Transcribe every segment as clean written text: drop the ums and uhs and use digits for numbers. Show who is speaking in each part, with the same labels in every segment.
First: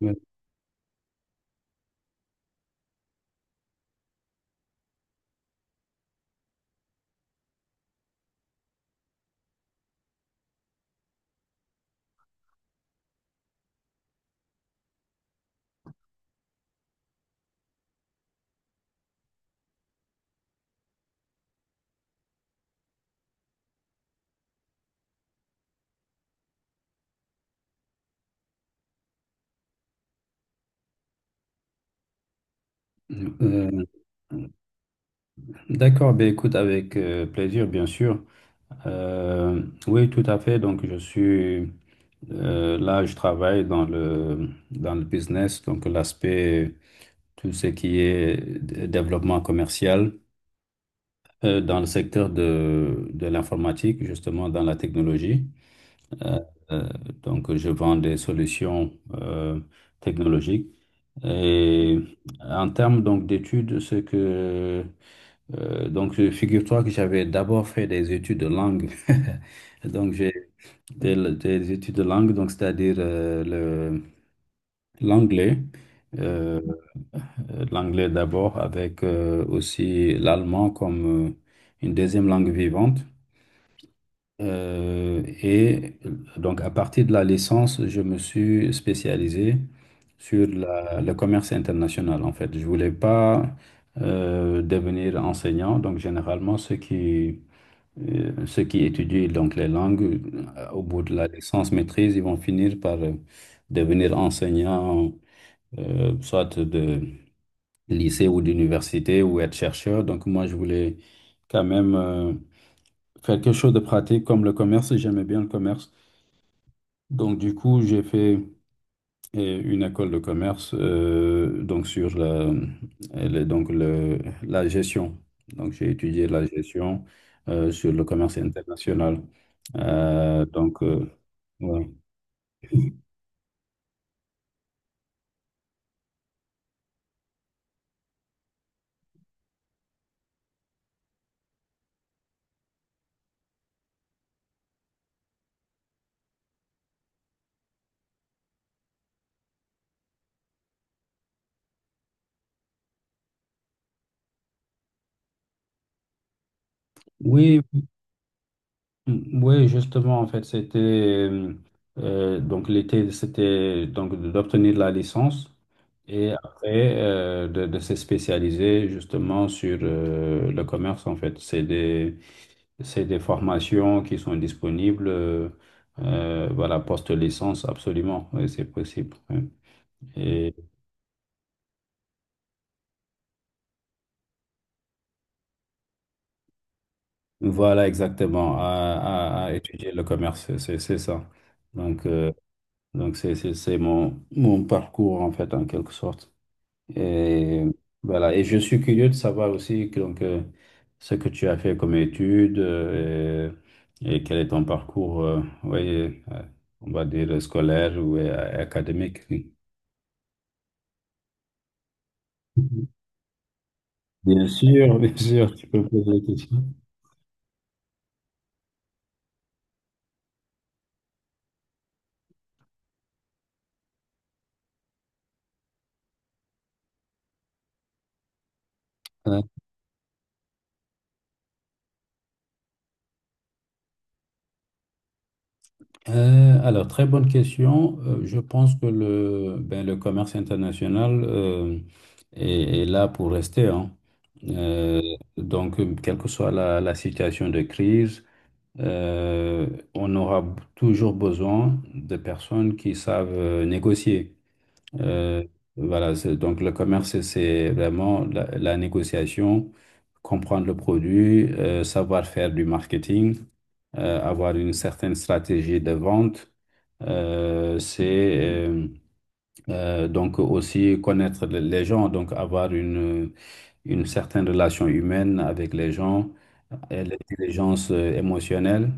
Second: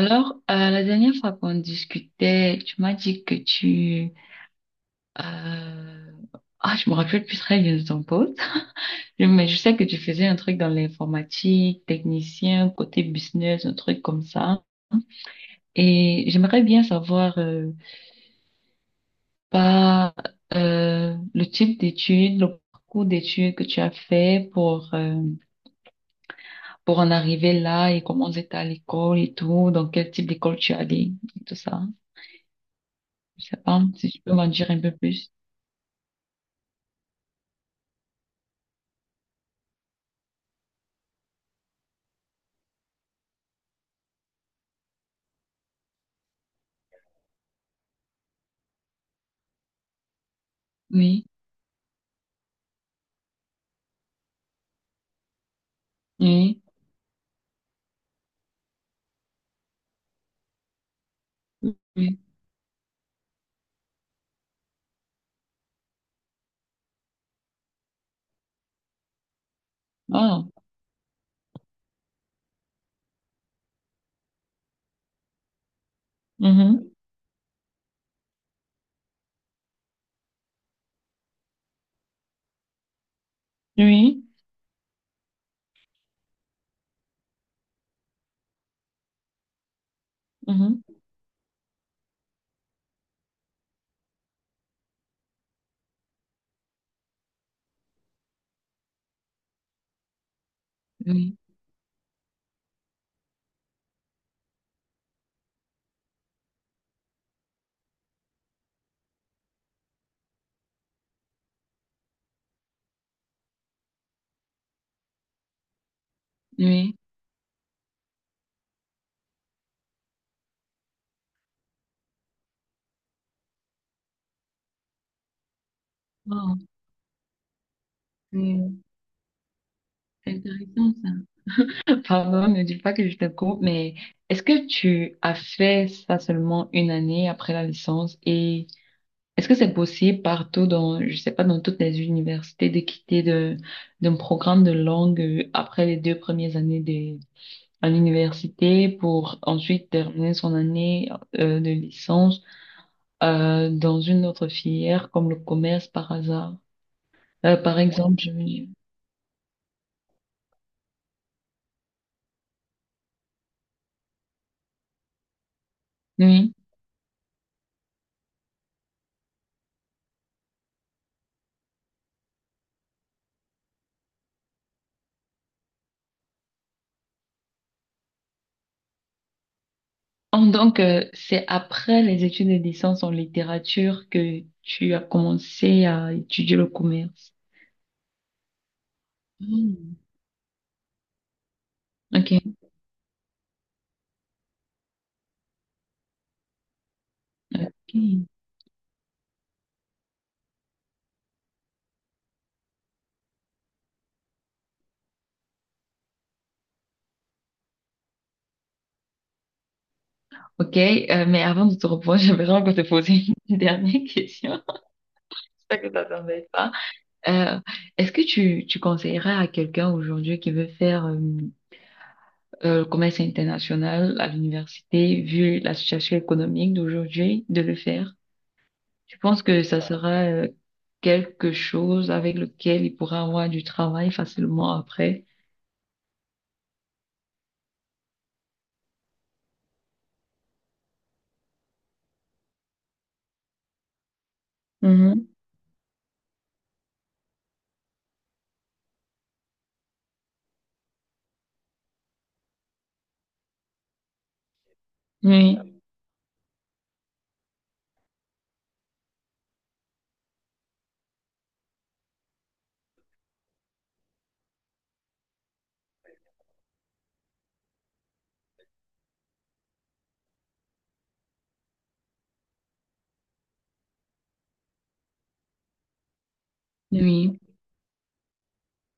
Speaker 1: Ouais.
Speaker 2: la dernière fois qu'on discutait, tu m'as dit que tu... euh, Ah, je me rappelle plus très bien de ton poste. Mais je sais que tu faisais un truc dans l'informatique, technicien, côté business, un truc comme ça. Et j'aimerais bien savoir, pas le type d'études, le parcours d'études que tu as fait pour en arriver là, et comment c'était à l'école et tout, dans quel type d'école tu es allé et tout ça.
Speaker 1: Ouais.
Speaker 2: Je sais pas
Speaker 1: Euh,
Speaker 2: si tu peux m'en dire un peu plus.
Speaker 1: d'accord, ben écoute, avec plaisir, bien sûr. Oui, tout à fait. Donc, je suis là, je travaille dans dans le business, donc l'aspect, tout ce qui est développement commercial
Speaker 2: Oui.
Speaker 1: dans le secteur de l'informatique, justement dans la technologie. Euh,
Speaker 2: Oui,
Speaker 1: euh, donc, je vends des solutions technologiques. Et
Speaker 2: oui.
Speaker 1: en termes donc d'études, ce que donc, figure-toi que j'avais d'abord fait des études de langue. Donc,
Speaker 2: Oh,
Speaker 1: des études de langue, donc c'est-à-dire l'anglais. Euh,
Speaker 2: mhm.
Speaker 1: l'anglais d'abord avec aussi l'allemand comme une deuxième langue vivante.
Speaker 2: Oui,
Speaker 1: Et donc, à partir de la licence, je me suis spécialisé sur
Speaker 2: mhm.
Speaker 1: le commerce international, en fait. Je voulais pas devenir enseignant. Donc, généralement, ceux qui étudient donc les langues, au bout de la
Speaker 2: Oui,
Speaker 1: licence maîtrise, ils vont finir par devenir enseignants, soit de lycée ou d'université ou être chercheur. Donc moi, je voulais quand même faire quelque chose de pratique comme le commerce. J'aimais bien le commerce.
Speaker 2: oui.
Speaker 1: Donc du coup, j'ai fait et une école de commerce donc sur la, elle est donc le, la gestion. Donc j'ai étudié la
Speaker 2: Oh,
Speaker 1: gestion sur le commerce
Speaker 2: c'est
Speaker 1: international.
Speaker 2: c'est
Speaker 1: Euh, donc
Speaker 2: intéressant
Speaker 1: euh, ouais.
Speaker 2: ça. Pardon, ne dis pas que je te coupe, mais est-ce que tu as fait ça seulement une année après la licence, et est-ce que c'est possible partout dans, je sais pas, dans toutes les universités de d'un programme de langue, après les deux premières années de, à l'université, pour ensuite terminer son année de licence? Dans une autre filière comme le commerce par hasard.
Speaker 1: Oui,
Speaker 2: Par exemple, je veux dire.
Speaker 1: oui, justement en fait c'était donc l'été c'était donc d'obtenir la licence. Et
Speaker 2: Oui.
Speaker 1: après, de se spécialiser justement sur le commerce, en fait. C'est des formations qui sont disponibles, voilà, post-licence, absolument, oui, c'est possible. Oui. Et
Speaker 2: Donc, c'est après les études de licence en littérature que tu as commencé à étudier le commerce.
Speaker 1: voilà, exactement, à étudier
Speaker 2: Hmm.
Speaker 1: le commerce, c'est ça. Donc, euh,
Speaker 2: Ok.
Speaker 1: donc c'est mon parcours, en fait, en quelque sorte. Et
Speaker 2: Ok,
Speaker 1: voilà, et je suis curieux de savoir aussi que, donc, ce que tu as fait comme études et quel est ton parcours, oui, on va dire scolaire ou académique. Oui.
Speaker 2: Ok, mais avant de te reprendre, j'aimerais encore te poser une dernière question.
Speaker 1: Bien sûr, tu peux
Speaker 2: J'espère
Speaker 1: me
Speaker 2: que ça
Speaker 1: poser la
Speaker 2: t'embête
Speaker 1: question.
Speaker 2: pas. Euh, Est-ce que tu conseillerais à quelqu'un aujourd'hui qui veut faire le commerce international à l'université, vu la situation économique d'aujourd'hui, de le faire. Je pense
Speaker 1: Ouais.
Speaker 2: que ça sera quelque chose avec lequel il pourra avoir du travail facilement après.
Speaker 1: Alors, très bonne question. Je pense que le, ben, le commerce international est, est là pour rester, hein. Euh,
Speaker 2: Mhm.
Speaker 1: donc, quelle que soit la situation de crise, euh, on aura toujours besoin de personnes qui savent négocier. Euh,
Speaker 2: Oui,
Speaker 1: voilà, c'est- donc le commerce, c'est vraiment la négociation, comprendre le produit, savoir faire du marketing, avoir une certaine stratégie de vente. C'est euh, donc aussi connaître les gens, donc avoir une certaine relation humaine avec les gens et
Speaker 2: oui,
Speaker 1: l'intelligence émotionnelle.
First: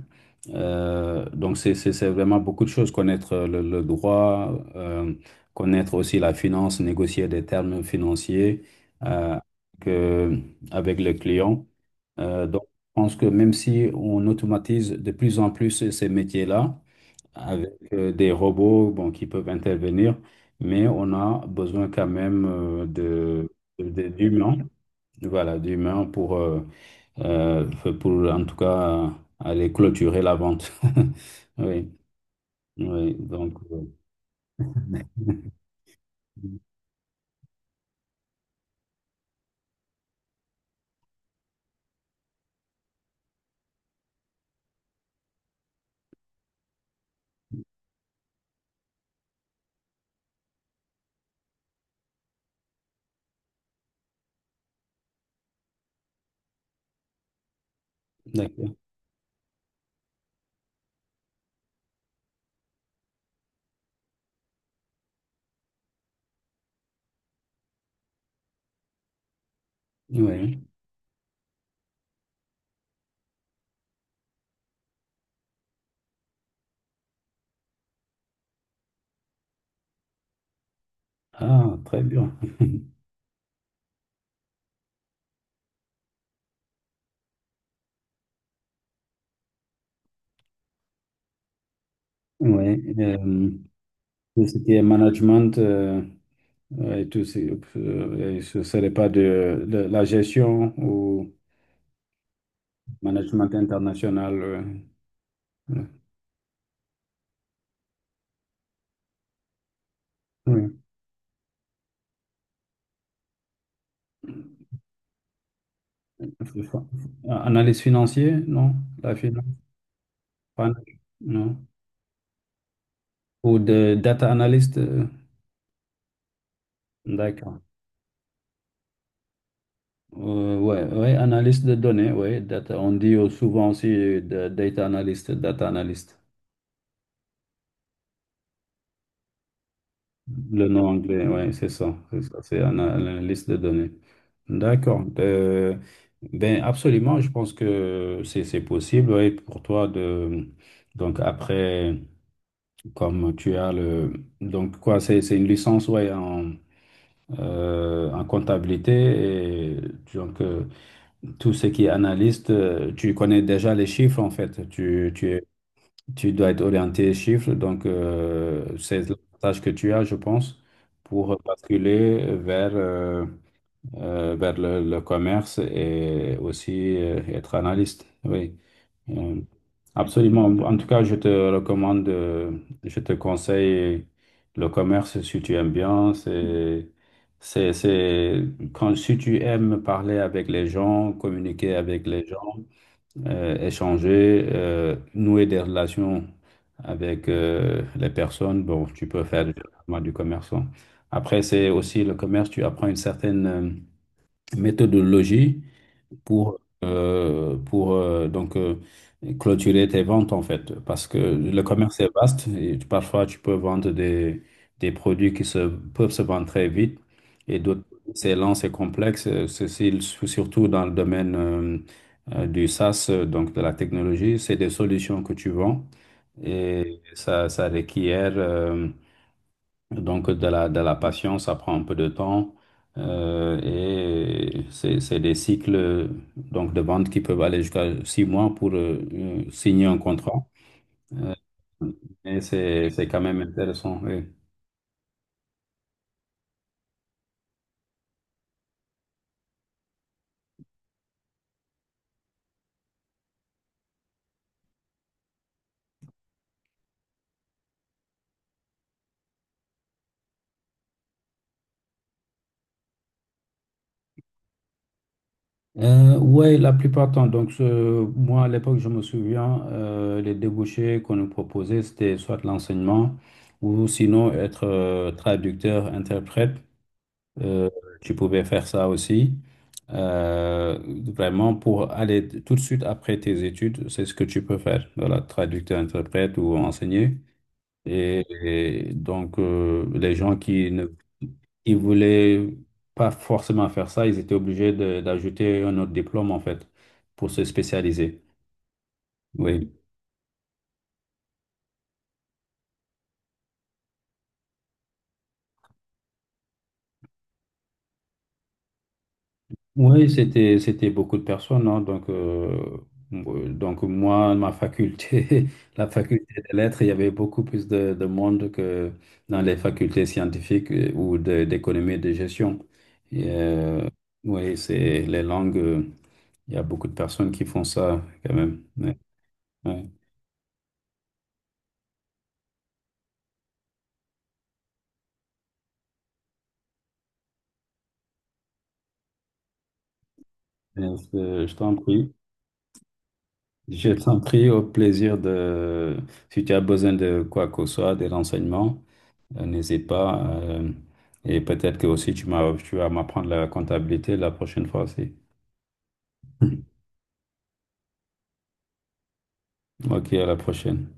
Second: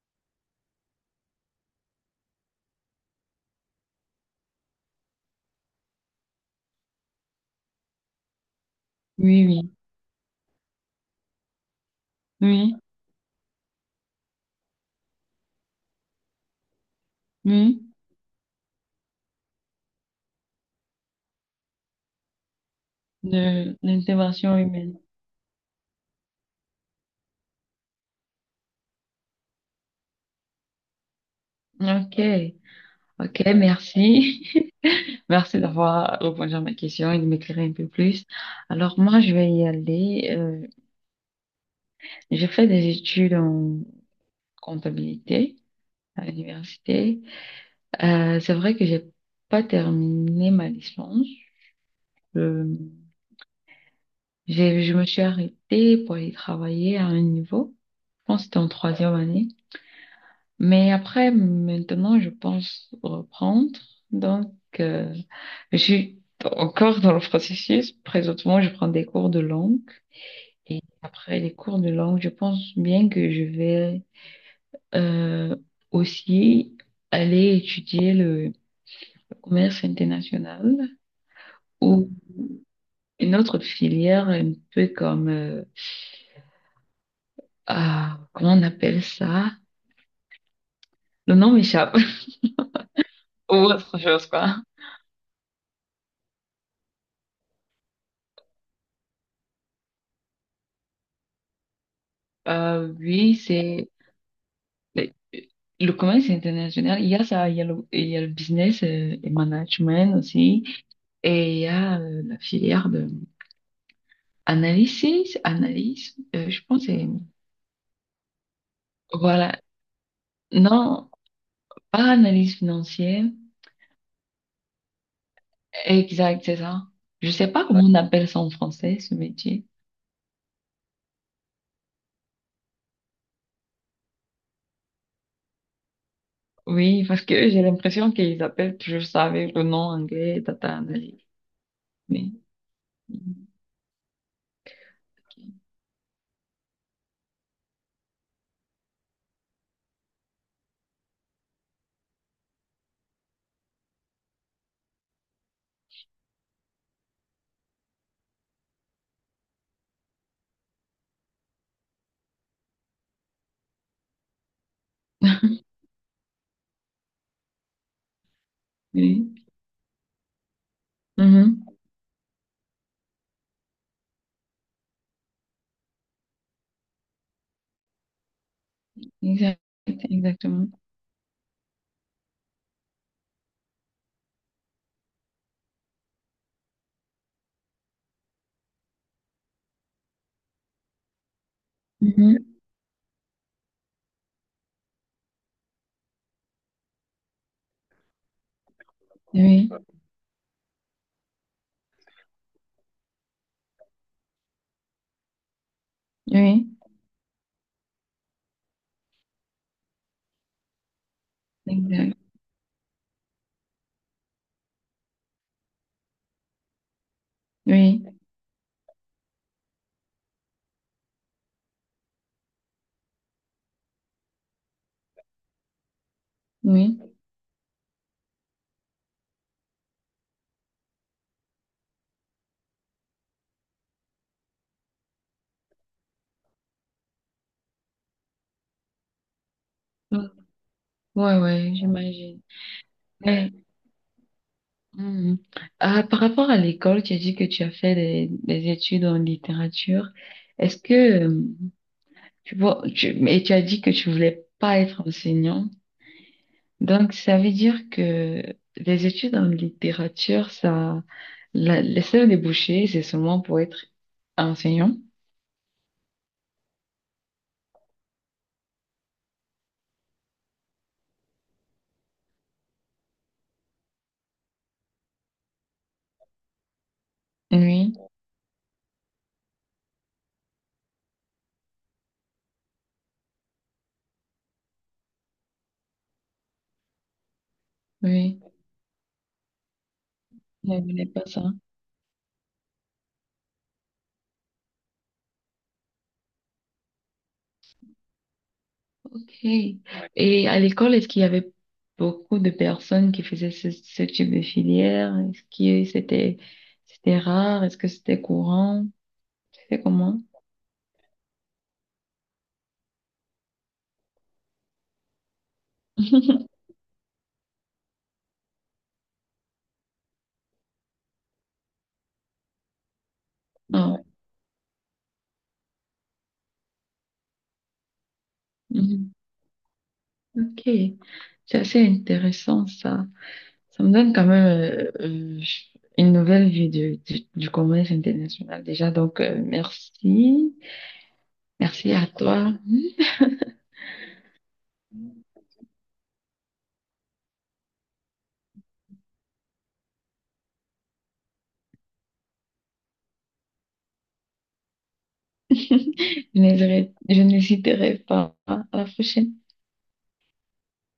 Speaker 1: Donc, c'est vraiment beaucoup de choses. Connaître le droit, connaître aussi la finance, négocier des termes financiers euh,
Speaker 2: oui, oui,
Speaker 1: que- avec le client. Donc,
Speaker 2: oui,
Speaker 1: je pense que même si on automatise de plus en plus ces métiers-là, avec
Speaker 2: oui,
Speaker 1: des robots bon, qui peuvent intervenir, mais on a besoin quand même
Speaker 2: de
Speaker 1: d'humains,
Speaker 2: l'intervention humaine.
Speaker 1: voilà, d'humains euh, pour en tout cas aller clôturer la vente. Oui,
Speaker 2: Ok,
Speaker 1: oui,
Speaker 2: ok,
Speaker 1: donc,
Speaker 2: merci. Merci d'avoir répondu à ma question et de m'éclairer un peu plus. Alors moi, je vais y aller. J'ai fait des études en comptabilité à l'université. C'est vrai que j'ai pas terminé ma licence. Je, je me suis arrêtée pour aller travailler à un niveau. Je pense que c'était en
Speaker 1: d'accord.
Speaker 2: troisième année. Mais après, maintenant, je pense reprendre. Donc, euh, je suis encore dans le processus. Présentement, je prends des cours de langue.
Speaker 1: Oui,
Speaker 2: Et après les cours de langue, je pense bien que je vais, euh, aussi, aller étudier le commerce international,
Speaker 1: ah, très
Speaker 2: ou
Speaker 1: bien.
Speaker 2: une autre filière un peu comme, ah, comment on appelle ça? Le nom m'échappe.
Speaker 1: Oui,
Speaker 2: Ou autre chose,
Speaker 1: tout
Speaker 2: quoi.
Speaker 1: ce qui est management et tout, ce et ce serait pas de, de la gestion ou
Speaker 2: Oui,
Speaker 1: management
Speaker 2: c'est
Speaker 1: international. Euh,
Speaker 2: le,
Speaker 1: euh,
Speaker 2: le commerce international. Il y a ça, il y a le, il y a le business et management aussi.
Speaker 1: oui.
Speaker 2: Et il y a la filière de analysis, analyse, je
Speaker 1: F-
Speaker 2: pense.
Speaker 1: Analyse financier, non? La finance,
Speaker 2: Voilà.
Speaker 1: pas-
Speaker 2: Non,
Speaker 1: non?
Speaker 2: pas analyse financière.
Speaker 1: Ou de data analyst,
Speaker 2: Exact, c'est ça. Je sais
Speaker 1: d'accord.
Speaker 2: pas comment on appelle ça en français, ce métier.
Speaker 1: Ouais, ouais, analyste de données, ouais, data. On dit souvent aussi data analyst, data analyst.
Speaker 2: Oui, parce que j'ai l'impression qu'ils appellent toujours ça avec le nom anglais,
Speaker 1: Le
Speaker 2: data
Speaker 1: nom
Speaker 2: analyst.
Speaker 1: anglais, ouais, c'est
Speaker 2: Mais,
Speaker 1: ça, c'est un analyste de données. D'accord. Ben absolument, je pense que c'est possible, ouais, pour toi de donc après comme tu as le donc quoi, c'est une licence ouais en en comptabilité et donc tout ce qui est analyste, tu connais déjà les chiffres en fait, tu es Tu dois être orienté chiffres, donc c'est
Speaker 2: oui.
Speaker 1: l'avantage que tu as, je pense, pour
Speaker 2: Mhm.
Speaker 1: basculer vers le commerce et aussi être analyste. Oui, euh,
Speaker 2: Exact,
Speaker 1: absolument.
Speaker 2: exactement.
Speaker 1: En tout cas, je te recommande, je te conseille le commerce si tu aimes bien. C'est, quand, si tu aimes parler avec les gens, communiquer avec les
Speaker 2: Mhm.
Speaker 1: gens échanger, nouer des relations avec les personnes. Bon, tu peux faire
Speaker 2: Oui,
Speaker 1: directement du commerçant. Après, c'est aussi le commerce, tu apprends une certaine méthodologie pour,
Speaker 2: oui,
Speaker 1: euh, pour euh, donc, euh, clôturer tes ventes, en fait. Parce que le commerce est
Speaker 2: exact.
Speaker 1: vaste et parfois tu peux vendre des produits qui se, peuvent se vendre très vite et d'autres,
Speaker 2: Oui,
Speaker 1: c'est lent, c'est complexe. Ceci, surtout dans le domaine du SaaS, donc de la technologie, c'est des solutions que tu vends
Speaker 2: oui.
Speaker 1: et ça requiert. Donc, de de la patience, ça prend un peu de temps c'est des cycles donc, de vente qui peuvent aller jusqu'à 6 mois pour signer un contrat. Euh,
Speaker 2: Ouais, ouais,
Speaker 1: mais
Speaker 2: j'imagine.
Speaker 1: c'est quand même
Speaker 2: Mais,
Speaker 1: intéressant. Oui.
Speaker 2: mhm. Ah, par rapport à l'école, tu as dit que tu as fait des études en littérature. Est-ce que, euh, tu vois, et tu as dit que tu voulais pas être enseignant. Donc, ça veut dire que les études en littérature, ça, la, les seuls débouchés, c'est seulement pour être enseignant.
Speaker 1: Ouais, la plupart du temps. Donc, ce- moi, à l'époque, je me souviens, les débouchés qu'on nous proposait, c'était soit l'enseignement ou sinon être traducteur, interprète. Euh,
Speaker 2: Oui,
Speaker 1: tu pouvais faire ça aussi. Euh, vraiment, pour aller tout de suite après tes études, c'est ce que tu peux faire. Voilà, traducteur, interprète ou enseigner. Et,
Speaker 2: oui,
Speaker 1: et donc, les gens qui
Speaker 2: je ne
Speaker 1: ne
Speaker 2: voulais pas ça.
Speaker 1: qui voulaient pas forcément faire ça, ils étaient obligés de- d'ajouter un autre diplôme, en fait, pour se spécialiser.
Speaker 2: Ok.
Speaker 1: Oui.
Speaker 2: Et à l'école, est-ce qu'il y avait beaucoup de personnes qui faisaient ce type de filière? Est-ce que c'était, c'était rare? Est-ce que c'était courant? C'était
Speaker 1: Oui,
Speaker 2: comment?
Speaker 1: c'était beaucoup de personnes, hein. Donc moi, ma faculté, la faculté des lettres, il y avait beaucoup plus de monde que dans les facultés scientifiques ou d'économie et de gestion. Et,
Speaker 2: Ah,
Speaker 1: oui, c'est les langues. Euh, il y a beaucoup de personnes qui font ça quand même. Ouais, ouais.
Speaker 2: mhm. Ok. C'est assez intéressant, ça. Ça me donne quand même une nouvelle vue du commerce international déjà. Donc, merci.
Speaker 1: Mais, euh, je t'en
Speaker 2: Merci à
Speaker 1: prie,
Speaker 2: toi.
Speaker 1: je t'en prie au plaisir de. Si tu as besoin de quoi que ce soit, des renseignements. N'hésite pas. Euh, et peut-être que aussi tu m'as, tu vas m'apprendre la comptabilité la prochaine fois aussi.
Speaker 2: Je n'hésiterai pas. À la prochaine.
Speaker 1: Ok, à la prochaine.